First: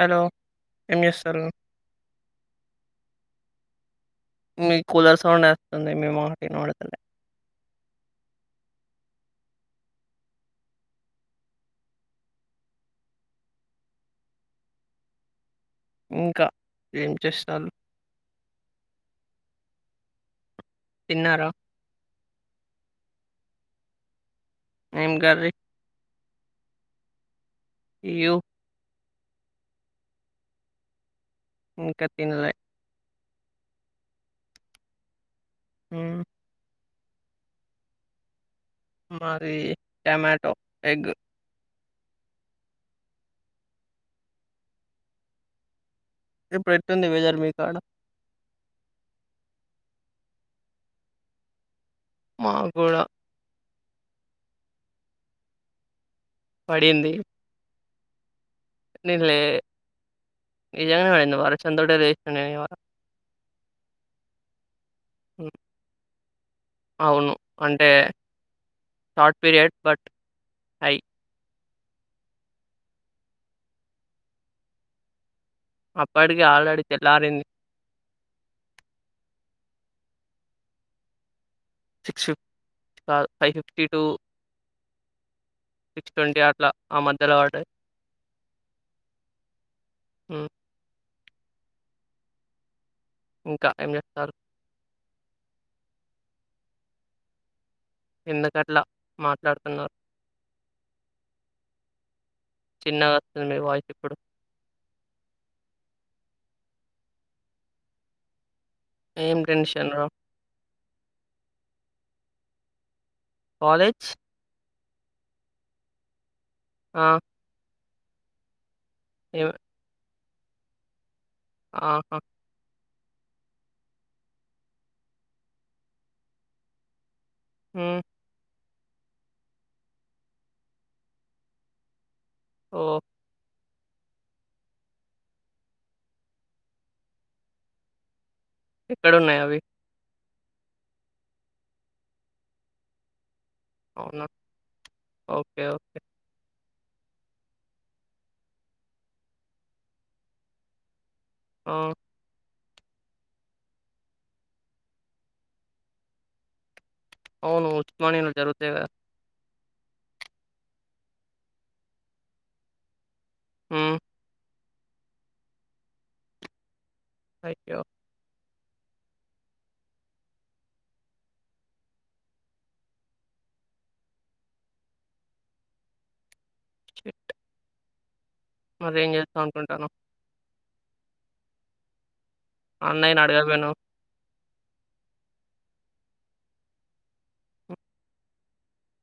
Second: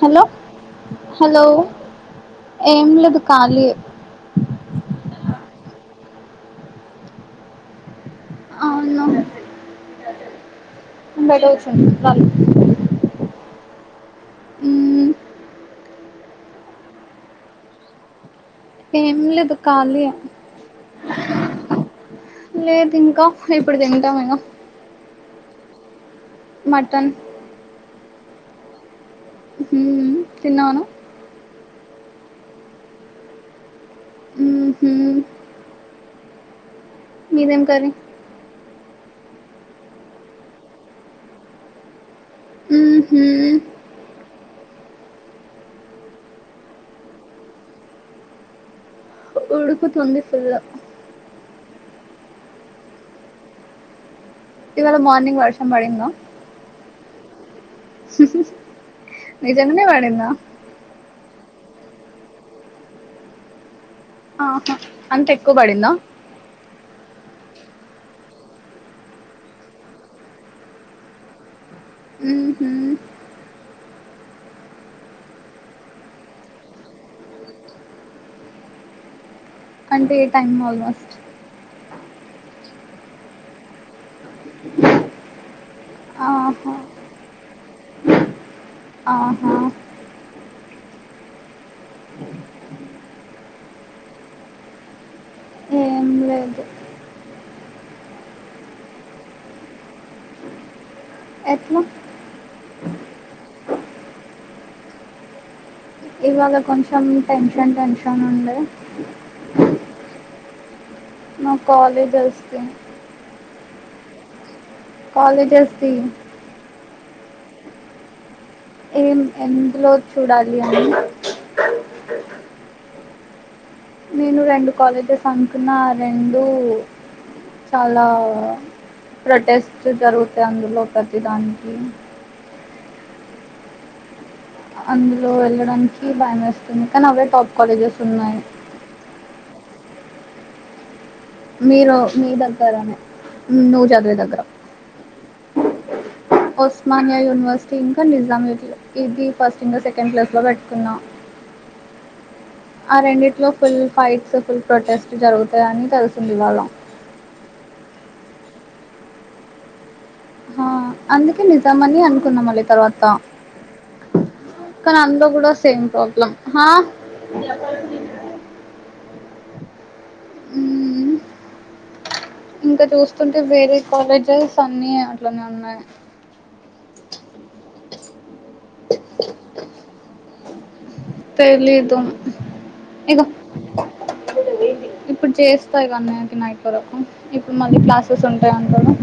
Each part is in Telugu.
హలో ఏం చేస్తారు? హలో ఏం లేదు. ఖాళీ. మీ కూలర్ సౌండే వస్తుంది మీ మాట వినబడతలే. అవును. బయట కూర్చున్న గాలికి. ఉమ్. ఇంకా ఏం చేస్తాంలు. ఏం లేదు ఖాళీయే. తిన్నారా. లేదు ఇంకా ఇప్పుడు తింటాము ఇగ. ఏం కర్రీ. మటన్. క్యూ. ఉమ్ తిన్నావా నువ్వు. ఇంకా తినలే. ఉమ్ ఉహూ. ఉమ్. మీదేం కర్రీ. మాది టమాటో ఎగ్. హ్మ్ హు ఇప్పుడు ఎట్లుంది వెదర్ మీకు ఆడ. ఉడుకుతుంది ఫుల్. మాకు కూడా. ఇవాళ మార్నింగ్ వర్షం పడిందా. పడింది. ఉహూ నేను లే నిజంగానే పడిందా. వర్షం తోటే లేచిన ఇవాళ. ఆహా అంత హ్మ్ ఎక్కువ పడిందా. అవును అంటే షార్ట్ పీరియడ్ బట్ హై. హ్మ్ హు అప్పటికే ఆల్రెడీ తెల్లారింది. అంటే ఏ టైమ్ ఆల్మోస్ట్. సిక్స్ కాదు five fifty two. Six twenty అట్లా ఆహా ఆ మధ్యలో పడ్డాది. ఆహా ఆహ్. ఉమ్. ఇంకా ఏం చేస్తారు. ఏం లేదు ఎందుకట్లా మాట్లాడుతున్నారు. ఎట్లా. చిన్నగా వస్తుంది మీ వాయిస్ ఇప్పుడు. ఇవాళ కొంచెం టెన్షన్ టెన్షన్ ఉండే. ఏం టెన్షను నా కాలేజెస్కి కాలేజ్ కాలేజ్స్ది ఆ ఏం ఎందులో చూడాలి అని ఆహా నేను రెండు కాలేజెస్ అంనుకున్న ఆ రెండు హ్మ్. చాలా ప్రొటెస్ట్ జరుగుతే అందులో ప్రతిదానికి ఓ అందులో వెళ్ళడానికి భయమేస్తుంది కానీ అవే టాప్ కాలేజెస్ ఉన్నాయి ఎక్కడున్నాయి అవి మీరు మీ దగ్గరానే నువ్ చదివే అవునా! దగ్గర ఓకే ఓకే ఒస్మానియా యూనివర్సిటీ ఇంకా నిజాం ఇది ఫస్ట్ ఇం సెకండ్ ప్లస్ లో పెట్టుకున్నా ఆ ఆ రెండిట్లో ఫుల్ ఫైట్స్ ఫుల్ ప్రొటెస్ట్ జరుగుతాయని తెలిసింది ఇవాళ్ళ ఔను ఉస్మానియాలో జరుగుతైకదా హా అందుకే నిజమని అనుకున్నా మల్లి తర్వాత ఆ కానీ అందులో కూడా సేమ్ ప్రాబ్లమ్ హ అయ్యో! మ్మ్ ఇంకా చూస్తుంటే వేరే కాలేజెస్ అన్ని అట్లనే ఉన్నాయి మరి ఏం చేదాం అనుకుంటున్నావు తెలీదు అన్నయ్యని ఇగో అడగాపోయినవ్ ఇప్పుడు చేస్తాయి కానీ నైట్ వరకు ఇప్పుడు హ్మ్. మళ్ళీ క్లాసెస్ ఉంటాయిఅంట కదా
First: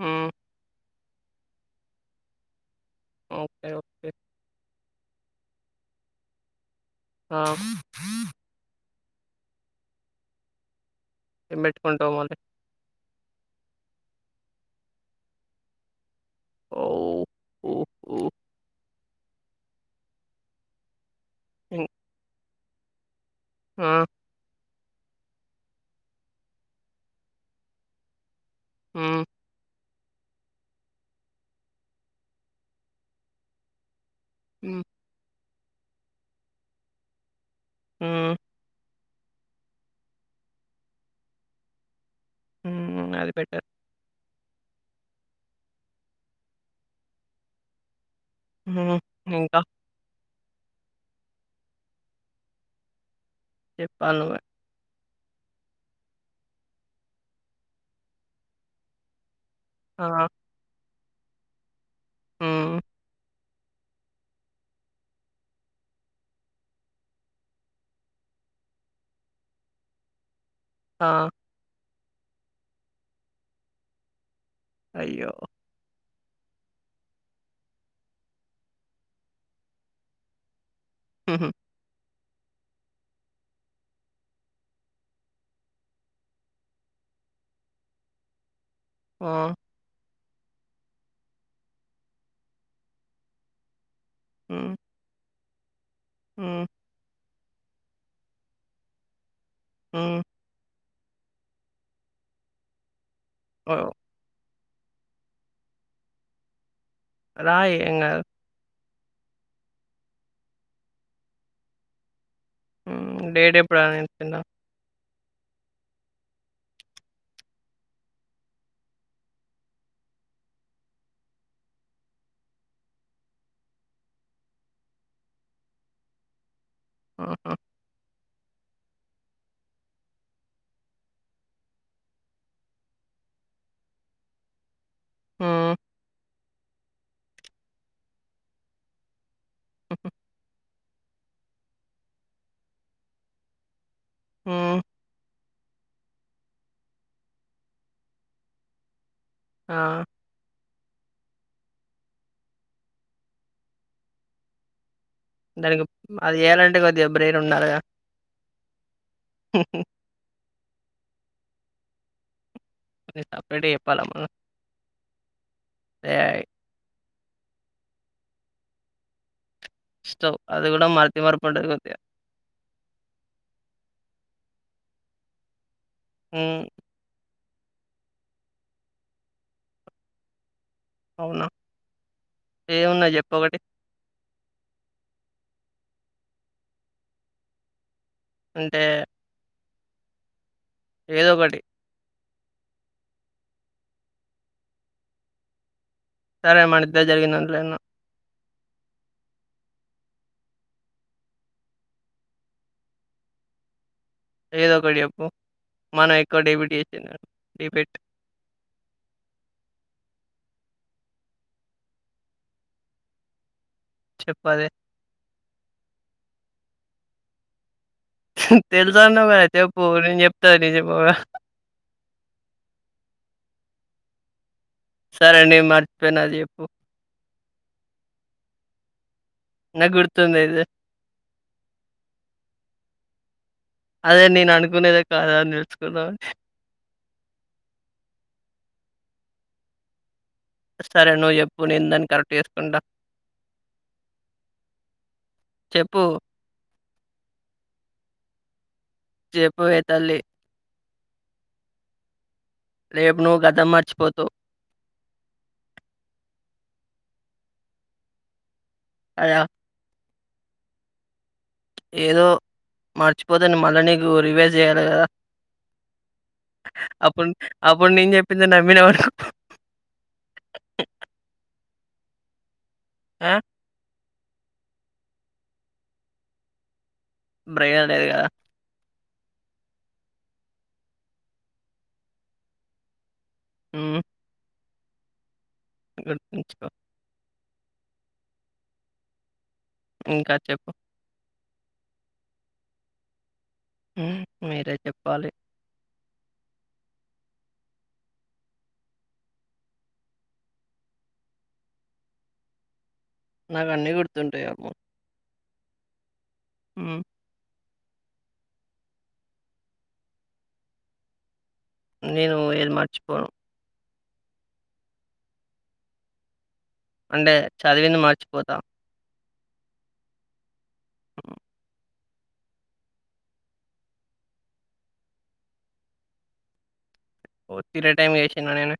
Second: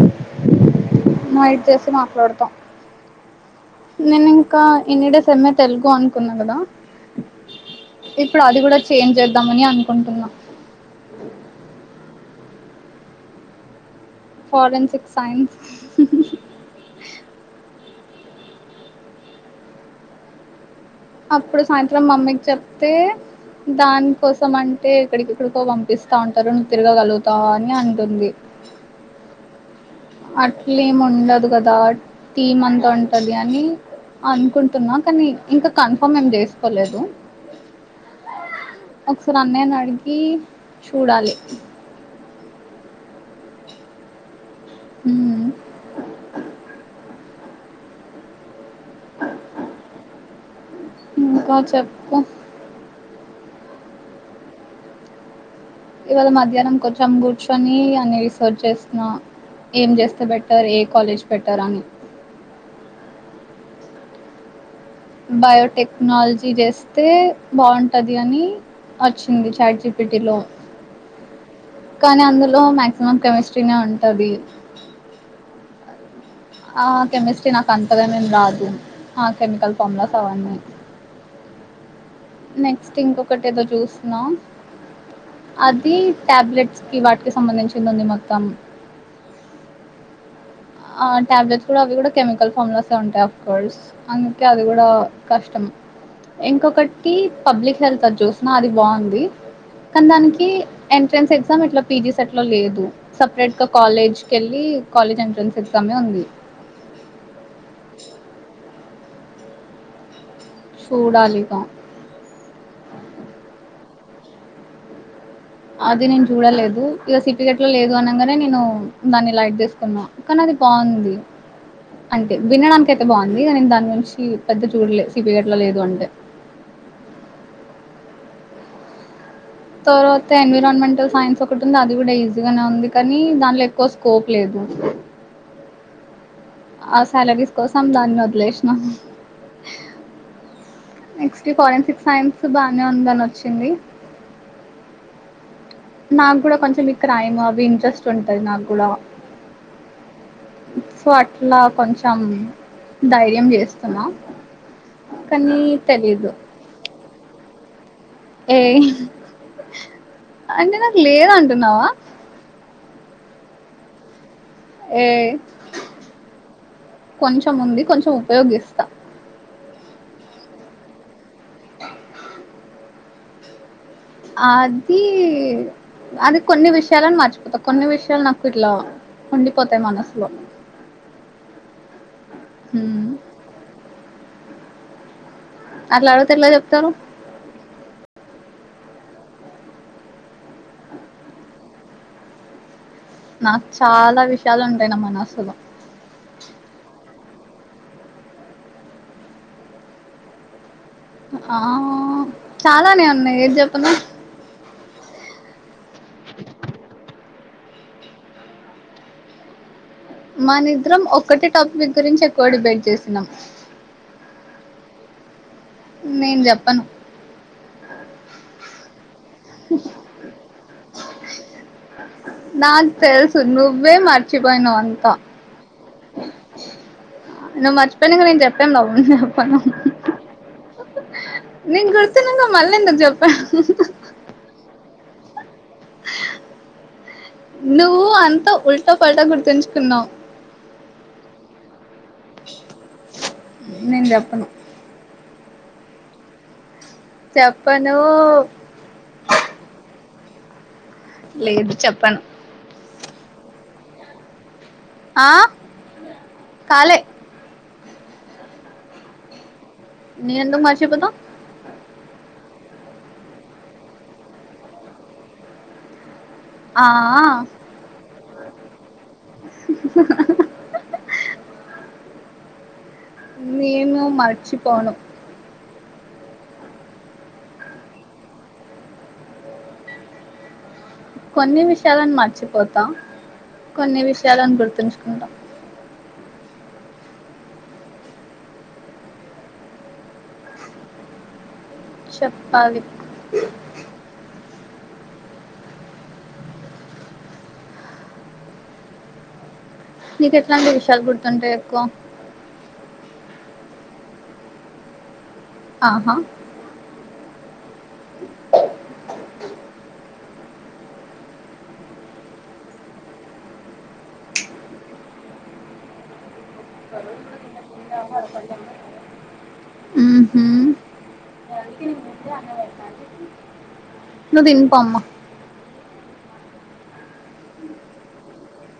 హ్మ్ నైట్ చేసి మాట్లాడతా ఓకే. ఓకే. నేను ఇంకా ఎన్నిడ సమ్మ తెలుగు అనుకున్నా కదా ఆ ఇప్పుడు అది కూడా చేంజ్ చేద్దామని అనుకుంటున్నా ఏం పెట్టుకుంటా మరి ఫరెన్సిక్ సైన్స్ ఓ అప్పుడు హ్మ్. సాయంత్రం మమ్మీకి చెప్తే ఆ! దాని కోసం అం అంటే ఇక్కడికెక్కడికో పంపిస్తా ఉంటారు ను్వు తిరగగలుగుతావు అని అంటుంది ఆ అట్లేమి ఉండదు కదా టీం అంతా ఉంటది అని హ్మ్. అనుకుంటున్నా కానీ ఇంకా కన్ఫామ్ ఏం చేసుకోలేదు ఆ ఒకసారి అన్నయ్యను అడిగి చూడాలి హ్మ్ అది బెటర్ హ హ్మ్ ఇంకా ఇంకా చెప్పు చెప్పలనువ్వే ఇవాళ మధ్యాహ్నం కొంచెం కూర్చొని అన్ని రీసర్చ్ చేస్తున ఏం చేస్తే ఆ! బెటర్ ఏ కాలేజ్ బెటర్ అని హ్మ్. బయోటెక్నాలజీ చేస్తే బాగుంటది అని వచ్చింది చాట్ జిపీటీలో ఆ కానీ అందులో మాక్సిమం కెమిస్ట్రీనే ఉంటది అయ్యో ఆ కెమిస్ట్రీ నాకు అంతగానేేం రాదు ఆ కెమికల్ ఫామ్లాస్ అవన్నీ హహ్మ్ నెక్స్ట్ ఇంకొకటి ఏదో చూస్తున్నా అది టాబ్లెట్స్కి వాటికి సంబంధించింది ఉంది మొత్తం ఆ ఆ ట్యాబ్లెట్స్ కూడా అవి కూడా కెమికల్ ఫామ్లాసే ఉంటాయి ఆఫ్ కోర్స్ అందుకే అది హ్మ్. కూడా కష్టం హ్మ్. ఇంకొకటి పబ్లిక్ హెల్త్ అది చూసిన అది బాగుంది కానీ హ్మ్. దానికి ఎంట్రన్స్ ఎగ్జామ్ ఇట్లా పీజీస్ సెట్లో లేదు సపరేట్గా ఓహ్! కాలేజ్ కెళ్ళి కాలేజ్ ఎంట్రన్స్ ఎగ్జామే ఉంది రాయ్ ఎంగదు చూడాలిగా తిన అది నేను చూడలేదు ఇక సిటిికెట్లో లేదు అనగానే నేను దాన్ని లైట్ తీసుకున్నా కానీ బొంది అంటే వినడానికి అయితే బొంది కానీ దాని గురించి పెద్ద చూడలేదు సిపిగట్లా లేదు అంటే ఆహ తర్వాత ఎన్విరాన్మెంటల్ సైన్స్ ఒకటి ఉంది అది కూడా ఈజీగానే ఉంది కానీ దానిలో ఎక్కువ స్కోప్ లేదు ఆ ఆ సాలరీస్ కోసం దాన్ని వదిలేసిన హహ నెక్స్ట్ ఫోరెన్సిక్ సైన్స్ బానే ఉందని వచ్చింది ఆ నాకు కూడా కొంచెం మీ క్రైమ్ అవి ఇంట్రెస్ట్ ఉంటది నాగుడా ఆ సో అట్లా కొంచెం ధైర్యం చేస్తున్నా కానీ దానికి తెలీదు అది చేయలంటే కొద్దిగా బ్రెయిన్ ఉండాలిగా ఏ హహ్మ్ అంటే నాకు లేద్అంటున్నావా అది సపరేట్గ చెప్పాలమా ఏ యై కొంచెం ఉంది కొంచెం ఉపయోగిస్తా స్టవ్ అది కూడా మతిమర్పు ఉంటాదికొద్దిగా అది అది హ్మ్. కొన్ని విషయాలను మర్చిపోతాం కొన్ని విషయాలు నాకు ఇట్లా ఉండిపోతాయి మనసులో అవునా హ్మ్. ఏమున్నాయి చెప్పు ఒకటి అట్లా అడుగుతే ఎట్ల చెప్తారు అంటే ఏదొ ఒకటి నాకు చాలా విషయాలు ఉంటాయి నా మనసులో ఏదన్నా ఆ చాలానే ఉన్నాయి ఏది చెప్పను ఏదో ఒకటి చేప్పు మనం ఎక్కువ డెబిట్ చేసింది డిబిట్ మానిద్ద్రం ఒక్కటే టాపిక్ గురించి ఎక్కువ డిబేట్ చేసినాం చెప్పదె నేను చెప్పను తెలుసాన్నావ్ కదా చెప్పు నీను చెప్తా నువ్ చెప్పవా నాక్ తెల్సు నువ్వే మార్చ్ పోయినవ్ అంతా సరే నేను మర్చిపోయిన అది జెప్పు. నువ్ మర్చిపోయనంక నేను చెప్పేం లాభం పను నాకు గుర్తుందిది. నీకు గుర్తున్నాక మళ్ళ ఎందకు చెప్ప అదే నేను అనుకునేదే కాదా అ నిలుచుకుందామని నువ్వు అంతా ఉల్టా పల్ట గుర్తుంచుకున్నావు సరే నువ్వు చెప్పు నిందన్ నీను చేప్పను చెప్పు చెప్పను చేప్పవే తల్లి లేదు చెప్పను రేపు నువ్వు గతం మర్చిపోతవ్ ఆ హలో నీను ఎందుకు మర్చిపోత ఏదో మర్చిపోతే న్ మళ్ళీ నీకు రివైజ్ చేయాలి కదా ఆ అప్పుడు అప్పుడు నీను చెప్పందె నమ్మినావ్ అన్ ఆ! నేను మరచిపోను బయం లేదు కదా కొన్ని విషయాలను మర్చిపోతా కొన్ని విషయాలను గుర్తుంచుకుంటా గర్తించుకో ఇంకా చెప్పు చెప్పలీ మ్ మీరే చెప్పాలి నీకు ఎట్లాంటి విషయాలు గుడుతుంటాయి ఎక్కువ నాకు అన్నీ గుర్తుంటాయ్ ఆహా మ్ నేను ఏది మర్చిపోను అంటే చదివింది మర్చిపోతా ఆహ హ్మ్. నువ్వు తినిపమ్మా ఓ తరే టైమ్ చేసనూ నేను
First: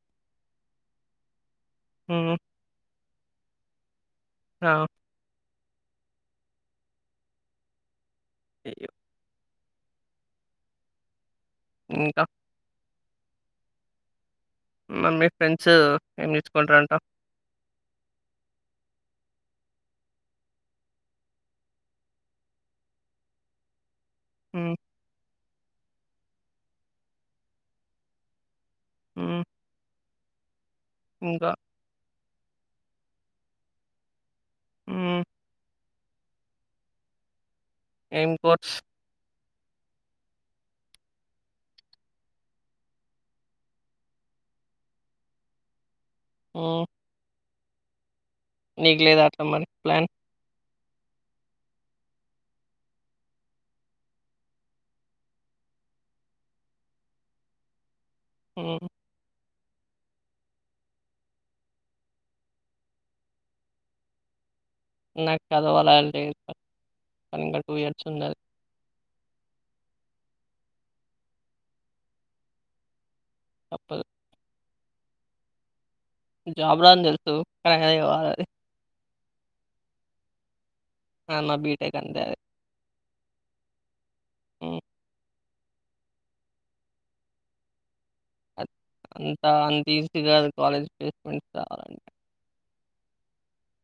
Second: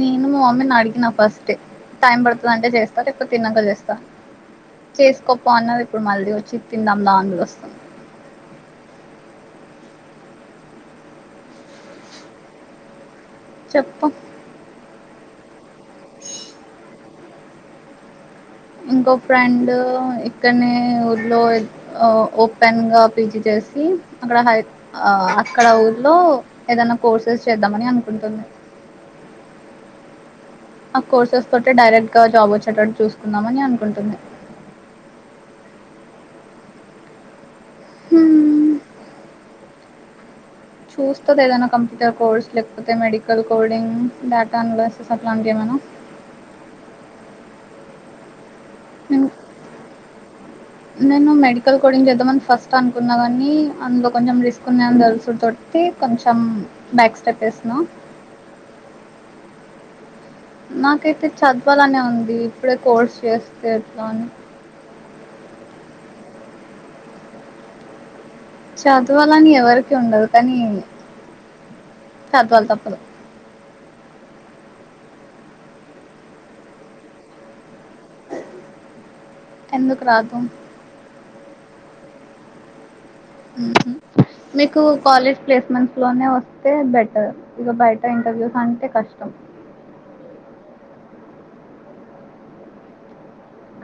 నేను మా మమ్మీని అడిగిన ఫస్ట్ టైం హ్మ్. పడుతుందింటే చేస్తా ఎప్పుడు తినక చేస్తా ఆ! చేసుకోపో అన్నది ఇప్పుడు మళ్ళీ వచ్చి తిందాం లాంగ్ వస్తుంది ఉహు ఇంకా చెప్పు మ మీ ఫ్రెండ్స్ ఏం తీసుకుంటారంట ఇంకొ ఫ్రెండ్ ఇక్కడనే ఊర్లో ఓపెన్ గా పీజి చేసి అక్కడ హై హ్మ్. అక్కడ ఊర్లో ఏదైనా కోర్సెస్ చేద్దామని అనుకుంటుంది ఆ ఆ కోర్సెస్ తో డైరెక్ట్ గా జాబ్ వచ్చేటట్టు చూసుకుందామని అనుకుంటుంది ఆ ఎ కోర్స్ హ్మ్, చూస్తుది ఏదనా కంప్యూటర్ కోర్స్ లేకపోతే మెడికల్ కోడింగ్ డేటా అనలాసెస్ అట్లాంటివి ఏమైన్నా ఆ నీకు లేదా నేను అట్లా మరి ప్లాన్ నేను మెడికల్ కూడాంచి చేద్దామని ఫస్ట్ అనుకున్నా కాగాని అందులో కొంచెం రిస్క్ ఉన్నాయని తెలుసు త కొంచెం బ్యాక్ స్టెప్ ఏసిన ఉ నాకైతే చదవాలనే ఉంది ఇప్పుడే కోర్స్ చేస్తే ఎట్లాని నాకు చదవాలి అని లేదు కానీ ఇంకా టూ ఇయర్స్ ఉండాలి చదువాలని ఎవరికి ఉండదు కానీ చదవాలి తప్పదు తప్పదు జాబు రాదు అని తెలుసు కానీ అయినా చదవాలి ఎందుకు రాదు అన్న బీటెక్ అంటేే అది ఊహు హ్మ్. మీకు కాలేజ్ ప్లేస్మెంట్స్ లోనే వస్తే బెటర్ ఇక బయటర్ ఇంటర్వ్యూస్ అంటే కష్టం అంతా అంత ఈజీగా కాలేజ్ ప్లేస్మెంట్స్ రావాలంటే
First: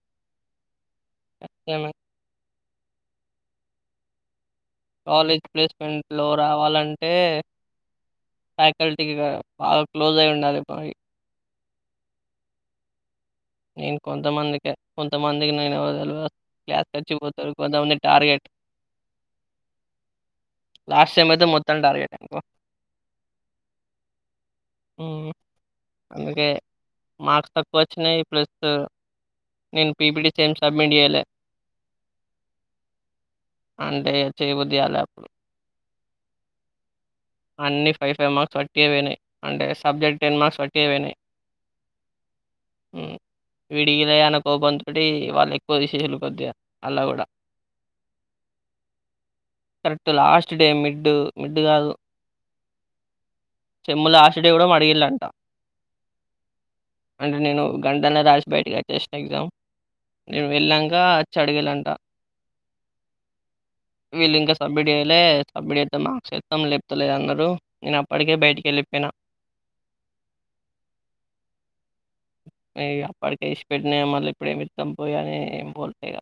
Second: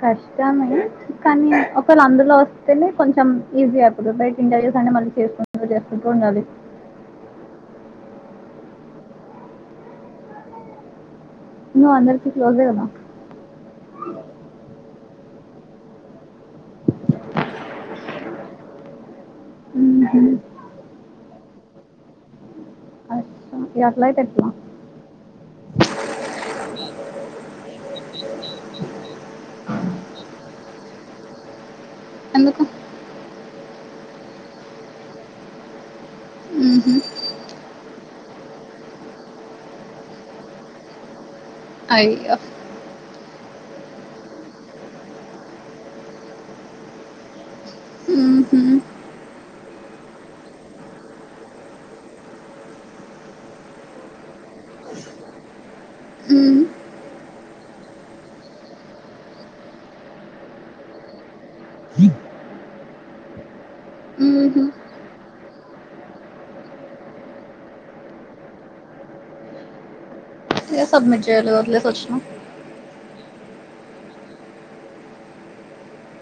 కష్టమే కానీ నిజమే. ఒకవేళ అందులో వస్తేనే కొంచెం ఈజీ అప్పుడు కాలేజ్ ప్లేస్మెంట్ లో రావాలంటేక్ ల్ బాగా క్లోజ్ అయి ఉండాలి మ నువ్వు అందరికీ క్లోజ్ ఏ కదా నేను కొంతమందికి కొంతమందికి నేను ఎవరో తెల్వదు క్లాస్ నచ్చకపోతే కొంతమంది టార్గెట్ ఊహు లాస్ట్ టైమ్ అయితే మొత్తం టార్గెట్కు అచ్చా ఇగ అట్లయితే ఎట్లా అందుకే మార్క్స్ తక్కువ వచ్చి ప్లస్ నేను పీపిటి సేమ్ సబ్మిట్ చేయ్యాల ఎందుకు అంటే చేయబుద్ది కాల ఉహు అన్ని ఫైవ్ ఫైవ్ మార్క్స్ వట్టి వయినాయి అంటే సబ్జెక్ట్ టెన్ మార్క్స్ వట్టి వయినాయి అయ్యో వీడియ్యాలె అన్న కోపంతోటి వాళ్ళ ఎక్కువ తీషేలు కొద్దగ అల్ల కూడా మ్ హు correct last day mid mid కాదు సేమ్ము లాస్ట్ డే కూడం అడిగిల్లంట ఊ అంటే నేను గంటనే రాసి బయటకి వచ్చేసిన ఎగ్జామ్ నేను వెళ్ళాక వచ్చి అడిగిలంట వీళ్ళు ఇంకా ఊహు సబ్మిట్ చేయ్యాలే సబ్మిట్ చేస్తే మార్క్స్ ఏస్తాం లేపోతేలేదన్నారు నేనప్పటికే బయటికిెళ్ళి పోయిన ఇగ సబ్మిట్ చేయాలె వదిలేసి వచ్చినవా ఇగ అప్పటికే విడిచి పెట్టినా ఇగ మళ్ళ ఇప్పుడెమిద్దం పోయ్ అని ఏం పోట్లే ఇగ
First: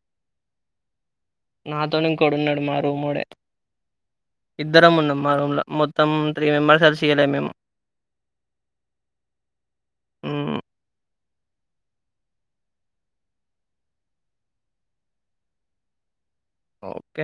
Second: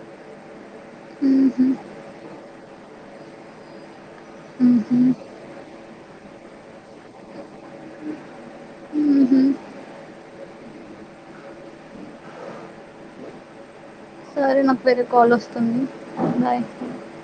ఊహు నాతో ఇంకోడున్నాడు మా రూముోడే ఇద్దరం ఊహు ఉన్నాం మా రూమ్ లో మొత్తం త్రీ మెంబర్స్ అసలు చేయలే మేము ఊహు మ్ సరే నాకు వేరే కాల్ వస్తుంది బాయ్ ఓకే